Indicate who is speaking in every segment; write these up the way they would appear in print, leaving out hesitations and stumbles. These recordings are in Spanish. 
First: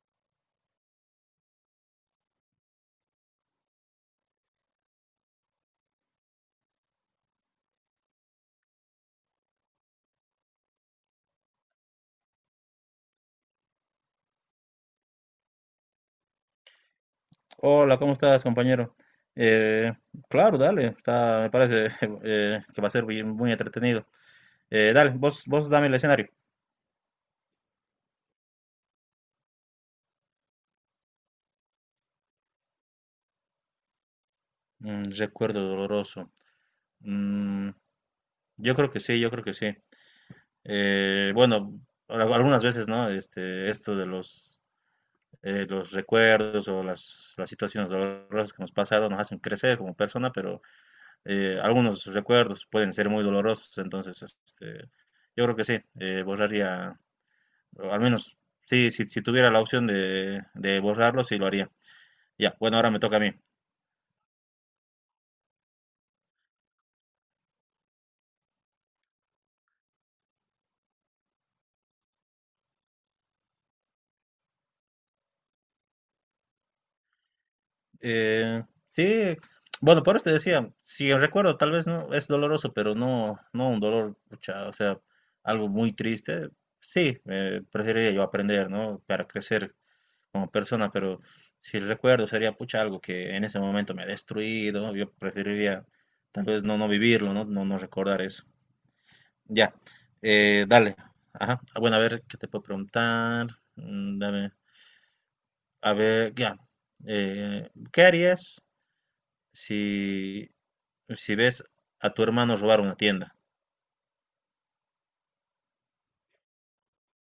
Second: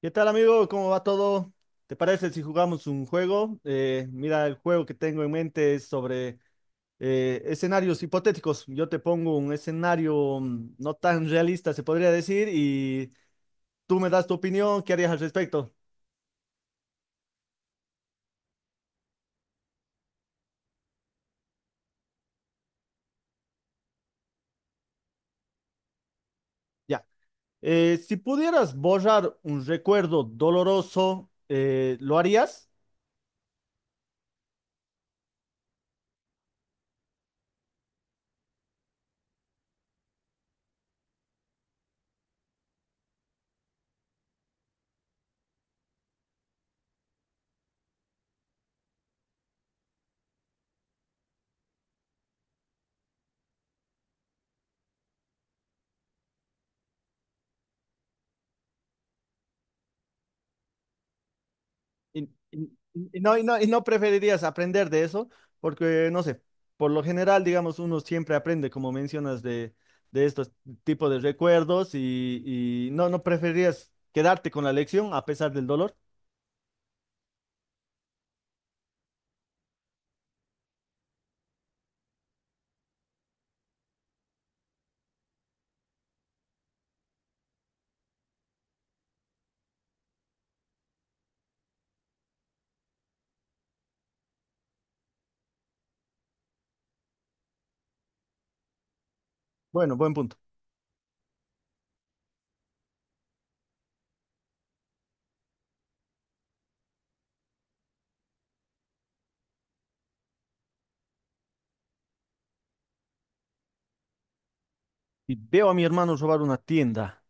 Speaker 1: ¿Qué tal, amigo? ¿Cómo va todo? ¿Te parece si jugamos un juego? Mira, el juego que tengo en mente es sobre escenarios hipotéticos. Yo te pongo un escenario no tan realista, se podría decir, y tú me das tu opinión. ¿Qué harías al respecto?
Speaker 2: Hola, ¿cómo estás, compañero? Eh, claro, dale, está, me parece que va a ser muy entretenido. Dale, vos dame el escenario.
Speaker 1: Ya. Si pudieras borrar un recuerdo doloroso, ¿lo harías?
Speaker 2: Mm, recuerdo doloroso. Mm, yo creo que sí. Bueno, algunas veces, ¿no? Este, los recuerdos o las situaciones dolorosas que hemos pasado nos hacen crecer como persona, pero algunos recuerdos pueden ser muy dolorosos, entonces, este, yo creo que sí, borraría. O al menos, sí, si tuviera la opción de borrarlo, sí lo haría.
Speaker 1: Y,
Speaker 2: Ya,
Speaker 1: y-
Speaker 2: bueno, ahora me toca
Speaker 1: y
Speaker 2: a mí.
Speaker 1: no, y no, y no preferirías aprender de eso, porque no sé, por lo general, digamos, uno siempre aprende, como mencionas, de estos tipos de recuerdos, y no, no preferirías quedarte con la lección a pesar del dolor.
Speaker 2: Eh, sí, bueno, por eso te decía, si recuerdo, tal vez no es doloroso, pero no, no un dolor, pucha, o sea, algo muy triste. Sí, preferiría yo aprender, ¿no? Para crecer como persona, pero si recuerdo sería, pucha, algo que en ese momento me ha destruido. Yo preferiría tal vez no, no vivirlo, ¿no? No, no recordar eso. Ya,
Speaker 1: Bueno, buen punto.
Speaker 2: dale. Ajá. Ah, bueno, a ver, ¿qué te puedo preguntar? Mm, dame. A ver, ya. ¿Qué harías si, si ves a tu hermano robar una tienda?
Speaker 1: Y veo a mi hermano robar una tienda.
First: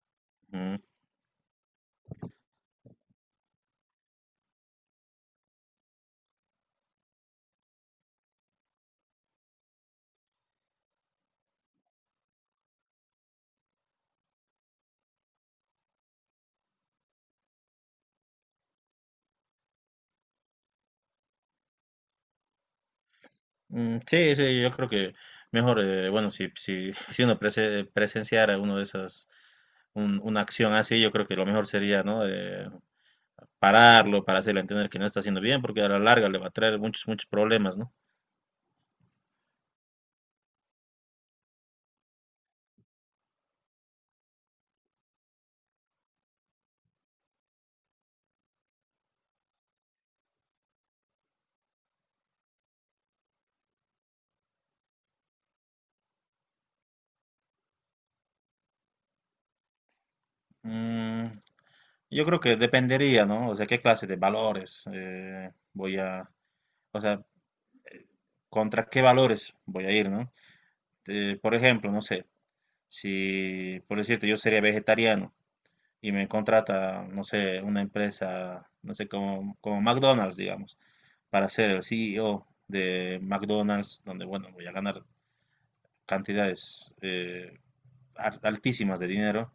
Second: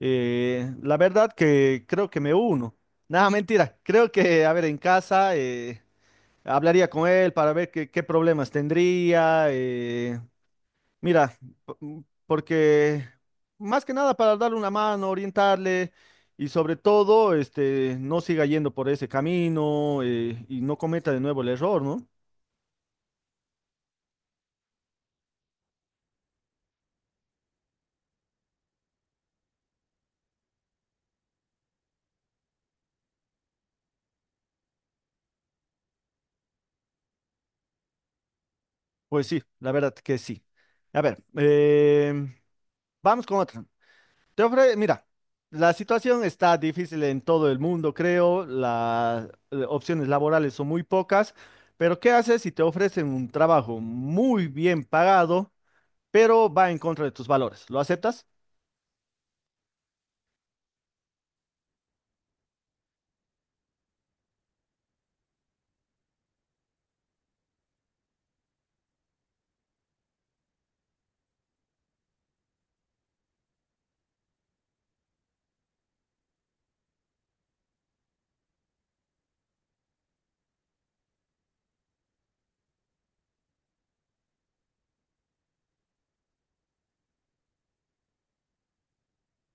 Speaker 2: Mm,
Speaker 1: La verdad que creo que me uno. Nada, mentira. Creo que, a ver, en casa hablaría con él para ver qué, qué problemas tendría. Mira, Porque más que nada para darle una mano, orientarle y sobre todo, este, no siga yendo por ese camino, y no cometa de nuevo el error, ¿no?
Speaker 2: mm, sí, sí, yo creo que mejor, bueno, si, si, si uno presenciara uno de esas, una acción así, yo creo que lo mejor sería, ¿no? Pararlo para hacerle entender que no está haciendo bien, porque a la larga le va a traer muchos, muchos problemas, ¿no?
Speaker 1: Pues sí, la verdad que sí. A ver, em, vamos con otra. Mira, la situación está difícil en todo el mundo, creo. Las opciones laborales son muy pocas, pero ¿qué haces si te ofrecen un trabajo muy bien pagado, pero va en contra de tus valores? ¿Lo aceptas?
Speaker 2: Mm, yo creo que dependería, ¿no? O sea, qué clase de valores voy a, o sea, contra qué valores voy a ir, ¿no? Por ejemplo, no sé, si, por decirte, yo sería vegetariano y me contrata, no sé, una empresa, no sé, como, como McDonald's, digamos, para ser el CEO de McDonald's, donde, bueno, voy a ganar cantidades altísimas de dinero,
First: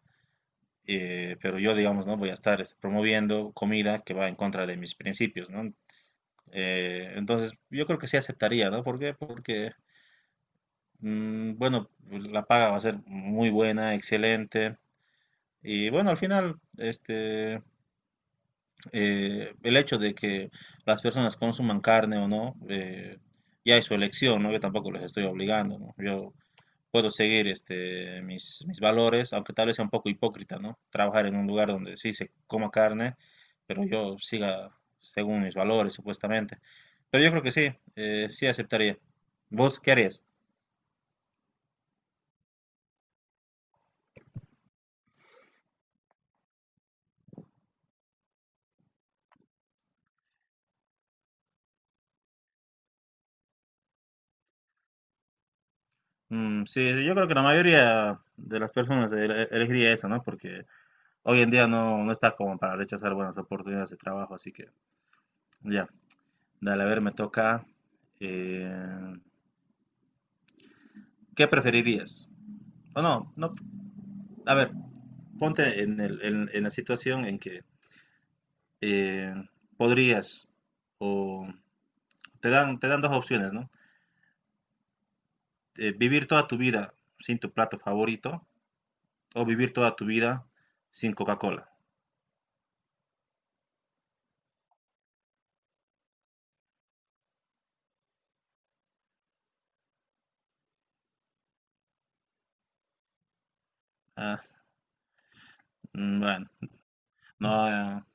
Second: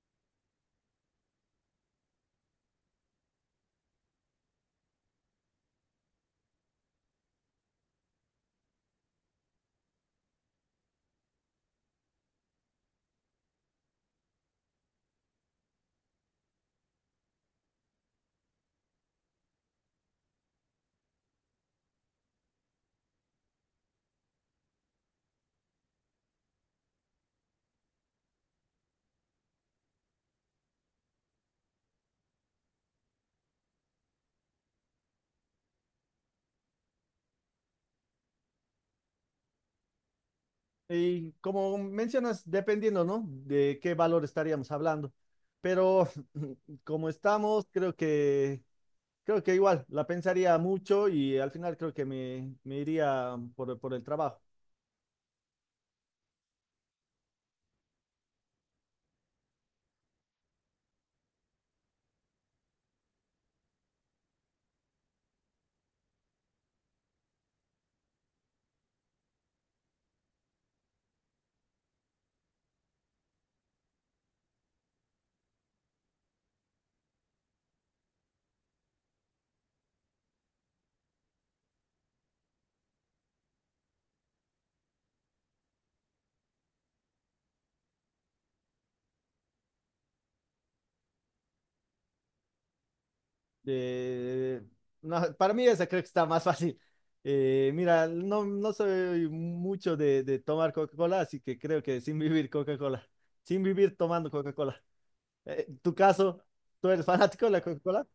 Speaker 2: pero yo, digamos, no voy a estar este, promoviendo comida que va en contra de mis principios, ¿no? Entonces, yo creo que sí aceptaría, ¿no? ¿Por qué? Porque, mm, bueno, pues, la paga va a ser muy buena, excelente. Y bueno, al final, este, el hecho de que las personas consuman carne o no, ya es su elección, ¿no? Yo tampoco les estoy obligando, ¿no? Yo puedo seguir este, mis valores, aunque tal vez sea un poco hipócrita, ¿no? Trabajar en un lugar donde sí se coma carne, pero yo siga según mis valores, supuestamente. Pero yo creo que sí, sí aceptaría. ¿Vos qué harías?
Speaker 1: Y como mencionas, dependiendo, ¿no? De qué valor estaríamos hablando. Pero como estamos, creo que igual, la pensaría mucho y al final creo que me iría por el trabajo.
Speaker 2: Mm, sí, sí, yo creo que la mayoría de las personas elegiría eso, ¿no? Porque hoy en día no, no está como para rechazar buenas oportunidades de trabajo, así que ya, dale, a ver, me toca. eh, ¿Qué preferirías? O no, no, a ver, ponte en, en la situación en que eh, podrías, o te dan dos opciones, ¿no? Vivir toda tu vida sin tu plato favorito o vivir toda tu vida sin Coca-Cola.
Speaker 1: Eh, no, para mí esa creo que está más fácil. Mira, no, no soy mucho de tomar Coca-Cola, así que creo que sin vivir tomando
Speaker 2: Ah,
Speaker 1: Coca-Cola. ¿Tu
Speaker 2: mm,
Speaker 1: caso?
Speaker 2: bueno,
Speaker 1: ¿Tú eres fanático de la
Speaker 2: no,
Speaker 1: Coca-Cola?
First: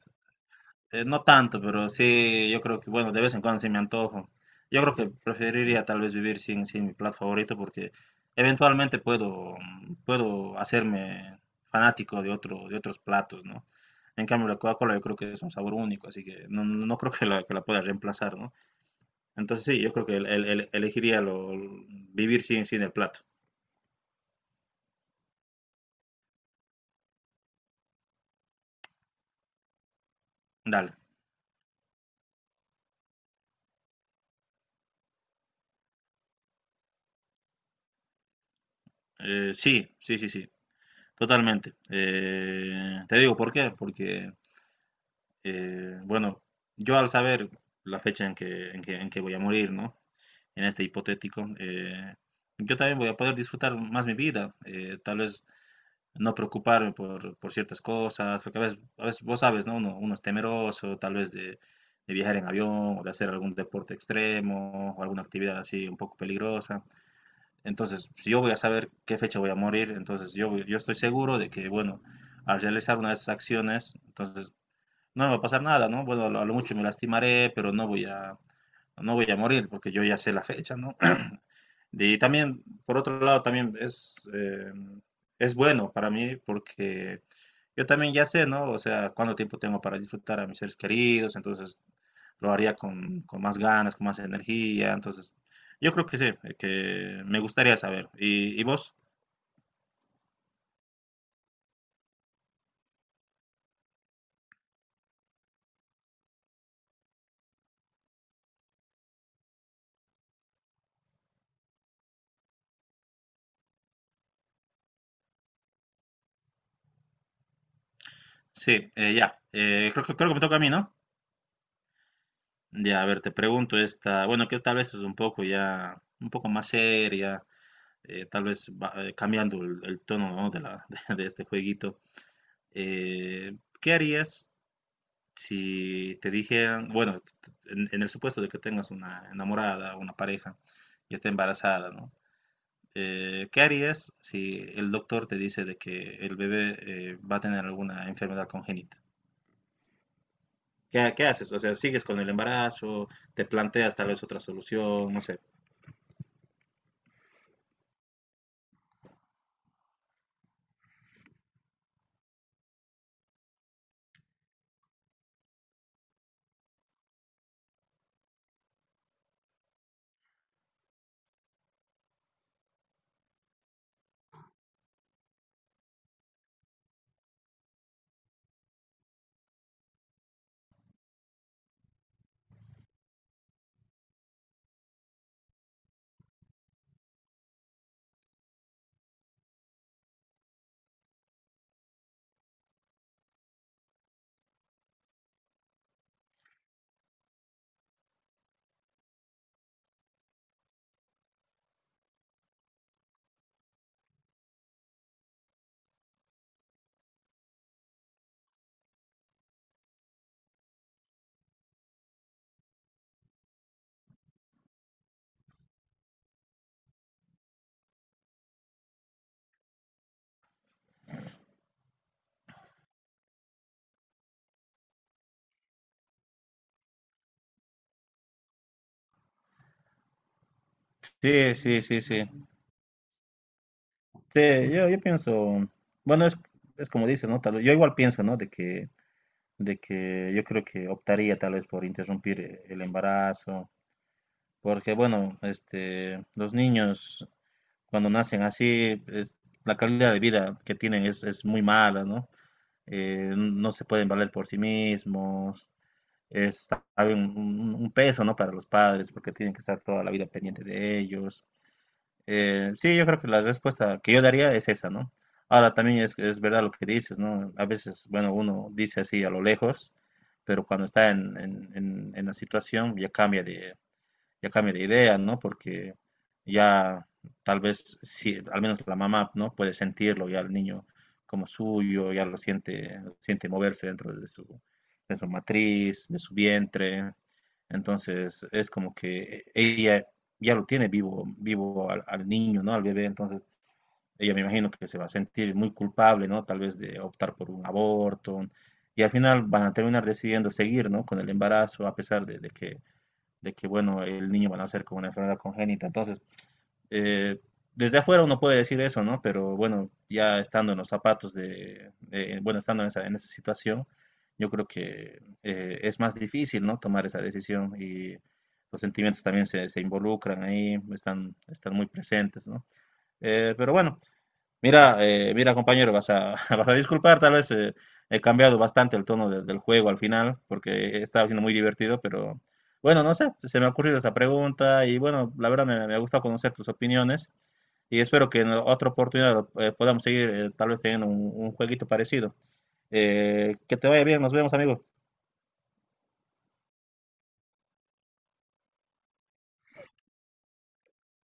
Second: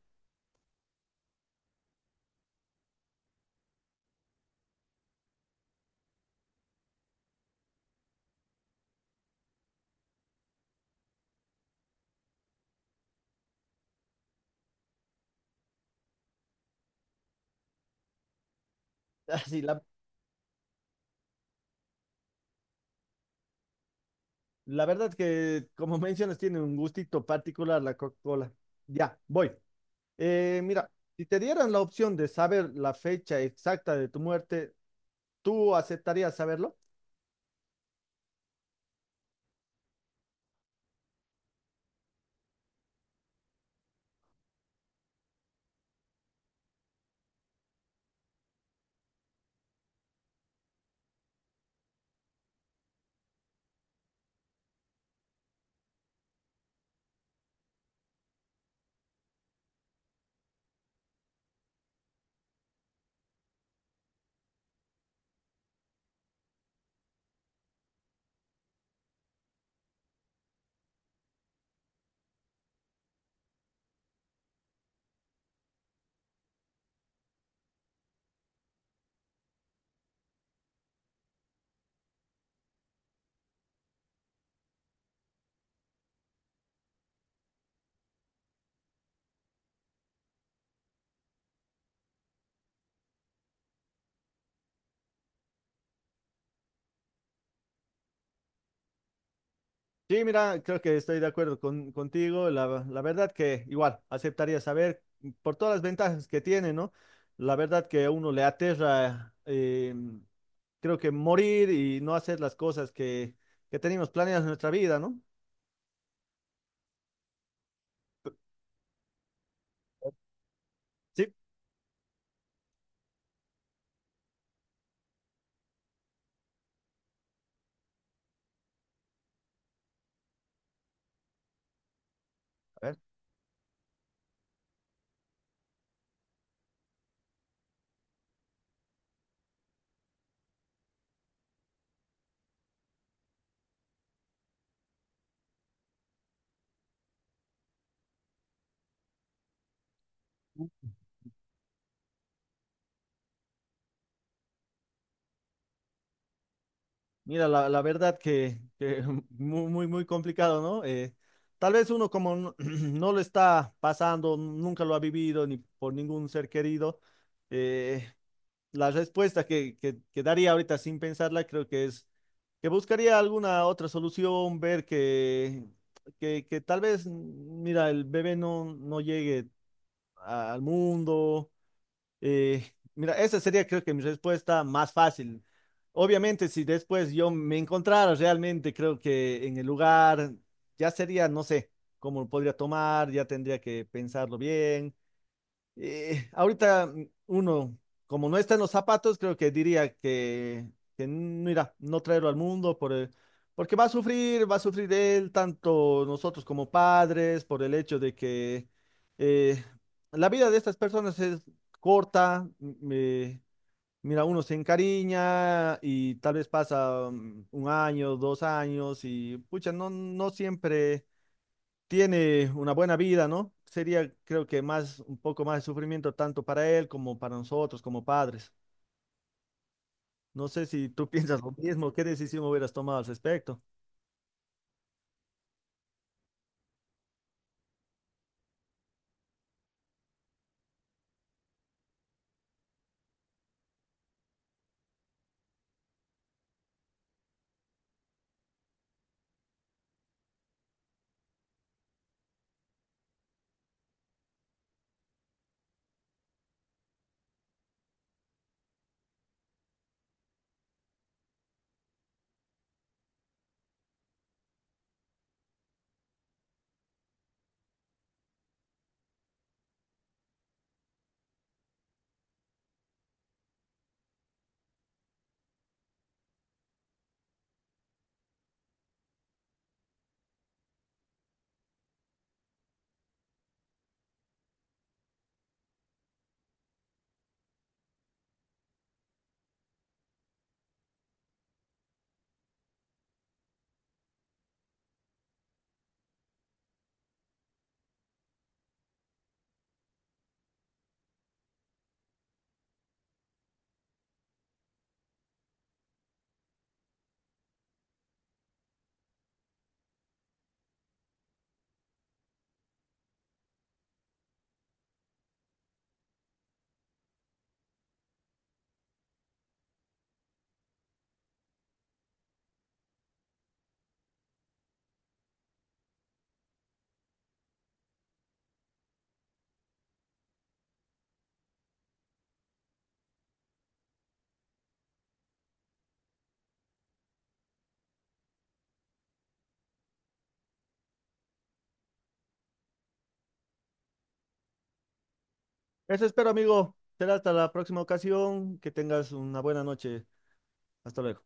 Speaker 2: No tanto, pero sí, yo creo que, bueno, de vez en cuando sí me antojo. Yo creo que preferiría tal vez vivir sin, sin mi plato favorito porque eventualmente puedo, mm, puedo hacerme fanático de otro, de otros platos, ¿no? En cambio, la Coca-Cola yo creo que es un sabor único, así que no, no creo que la pueda reemplazar, ¿no?
Speaker 1: Así,
Speaker 2: Entonces sí,
Speaker 1: la
Speaker 2: yo creo que elegiría lo, vivir sin, sin el plato.
Speaker 1: La verdad que, como mencionas, tiene un gustito particular la Coca-Cola. Ya, voy. Mira,
Speaker 2: Dale.
Speaker 1: si te dieran la opción de saber la fecha exacta de tu muerte, ¿tú aceptarías saberlo?
Speaker 2: Sí, sí, sí, sí, totalmente. Te digo por qué, porque bueno, yo al saber la fecha en que, en que, en que voy a morir, ¿no? En este hipotético, yo también voy a poder disfrutar más mi vida, tal vez no preocuparme por ciertas cosas, porque a veces vos sabes, ¿no? Uno, uno es temeroso, tal vez de viajar en avión o de hacer algún deporte extremo o alguna actividad así un poco peligrosa. Entonces, si yo voy a saber qué fecha voy a morir, entonces yo estoy seguro de que, bueno, al realizar una de esas acciones, entonces no me va a pasar nada, ¿no? Bueno, a lo mucho me lastimaré, pero no voy a, no voy a morir porque yo ya sé la fecha, ¿no? Y también, por otro lado, también es bueno para mí porque yo también ya sé, ¿no? O sea, cuánto tiempo tengo para disfrutar a mis seres queridos, entonces lo haría con más ganas, con más energía, entonces yo creo que sí, que me gustaría saber. Y vos?
Speaker 1: Sí, mira, creo que estoy de acuerdo contigo. La verdad que igual aceptaría saber por todas las ventajas que tiene, ¿no? La verdad que a uno le aterra, creo que morir y no hacer las cosas que tenemos planeadas en nuestra vida, ¿no?
Speaker 2: Sí, ya, creo, creo que me toca a mí, ¿no?
Speaker 1: Sí.
Speaker 2: Ya, a ver, te pregunto esta, bueno, que tal vez es un poco ya, un poco más seria, tal vez cambiando el tono, ¿no? De la, de, este jueguito.
Speaker 1: A ver.
Speaker 2: Eh, ¿Qué harías si te dijeran, bueno, en el supuesto de que tengas una enamorada, una pareja y está embarazada, ¿no? ¿Qué harías si el doctor te dice de que el bebé va a tener alguna enfermedad congénita? ¿Qué, qué haces? O sea, ¿sigues con el embarazo? ¿Te planteas tal vez otra solución? No sé.
Speaker 1: Mira, la verdad que muy, muy, muy complicado, ¿no? Tal vez uno como no, no lo está pasando, nunca lo ha vivido, ni por ningún ser querido. eh, la respuesta que daría ahorita sin pensarla creo que es que buscaría alguna otra solución. Ver que tal vez, mira, el bebé no, no llegue al mundo. Mira, esa sería creo que mi respuesta más fácil. Obviamente, si después yo me encontrara realmente, creo que en el lugar ya sería, no sé, cómo lo podría tomar, ya tendría que pensarlo bien. Ahorita uno, como no está en los zapatos, creo que diría que mira, no traerlo al mundo porque va a sufrir él, tanto nosotros como padres, por el hecho de que eh, la vida de estas personas es corta. Mira, uno se encariña y tal vez pasa un año, 2 años y pucha, no, no siempre tiene una buena vida, ¿no? Sería, creo que más, un poco más de sufrimiento tanto para él como para nosotros, como padres. No sé si tú piensas lo
Speaker 2: Sí, sí,
Speaker 1: mismo,
Speaker 2: sí,
Speaker 1: qué
Speaker 2: sí.
Speaker 1: decisión hubieras tomado al respecto.
Speaker 2: Sí, yo pienso, bueno, es como dices, ¿no? Tal, yo igual pienso, ¿no? De que yo creo que optaría tal vez por interrumpir el embarazo, porque bueno, este, los niños cuando nacen así, es, la calidad de vida que tienen es muy mala, ¿no? Eh, no se pueden valer por sí mismos, es tal vez un, un peso, ¿no? Para los padres, porque tienen que estar toda la vida pendiente de ellos. Sí, yo creo que la respuesta que yo daría es esa, ¿no? Ahora también es verdad lo que dices, ¿no? A veces, bueno, uno dice así a lo lejos, pero cuando está en, en la situación ya cambia de idea, ¿no? Porque ya tal vez, sí, al menos la mamá, ¿no? Puede sentirlo ya el niño como suyo, ya lo siente moverse dentro de su matriz, de su vientre. Entonces es como que ella ya lo tiene vivo, vivo al, al niño, ¿no? Al bebé. Entonces ella me imagino que se va a sentir muy culpable, ¿no? Tal vez de optar por un aborto. Y al final van a terminar decidiendo seguir, ¿no? Con el embarazo, a pesar de que, bueno, el niño va a nacer con una enfermedad congénita. Entonces, eh, desde afuera uno puede decir eso, ¿no? Pero bueno, ya estando en los zapatos de, bueno, estando en esa situación, yo creo que es más difícil, ¿no? Tomar esa decisión y los sentimientos también se involucran ahí, están, están muy presentes, ¿no? Pero bueno, mira, mira compañero, vas a, vas a disculpar, tal vez he cambiado bastante el tono del juego al final, porque estaba siendo muy divertido, pero bueno, no sé, se me ha ocurrido esa pregunta y bueno, la verdad me, me ha gustado conocer tus opiniones y espero que en otra oportunidad podamos seguir tal vez teniendo un jueguito parecido. Que te vaya bien, nos vemos, amigo.
Speaker 1: Eso espero, amigo. Será hasta la próxima ocasión. Que tengas una buena noche. Hasta luego.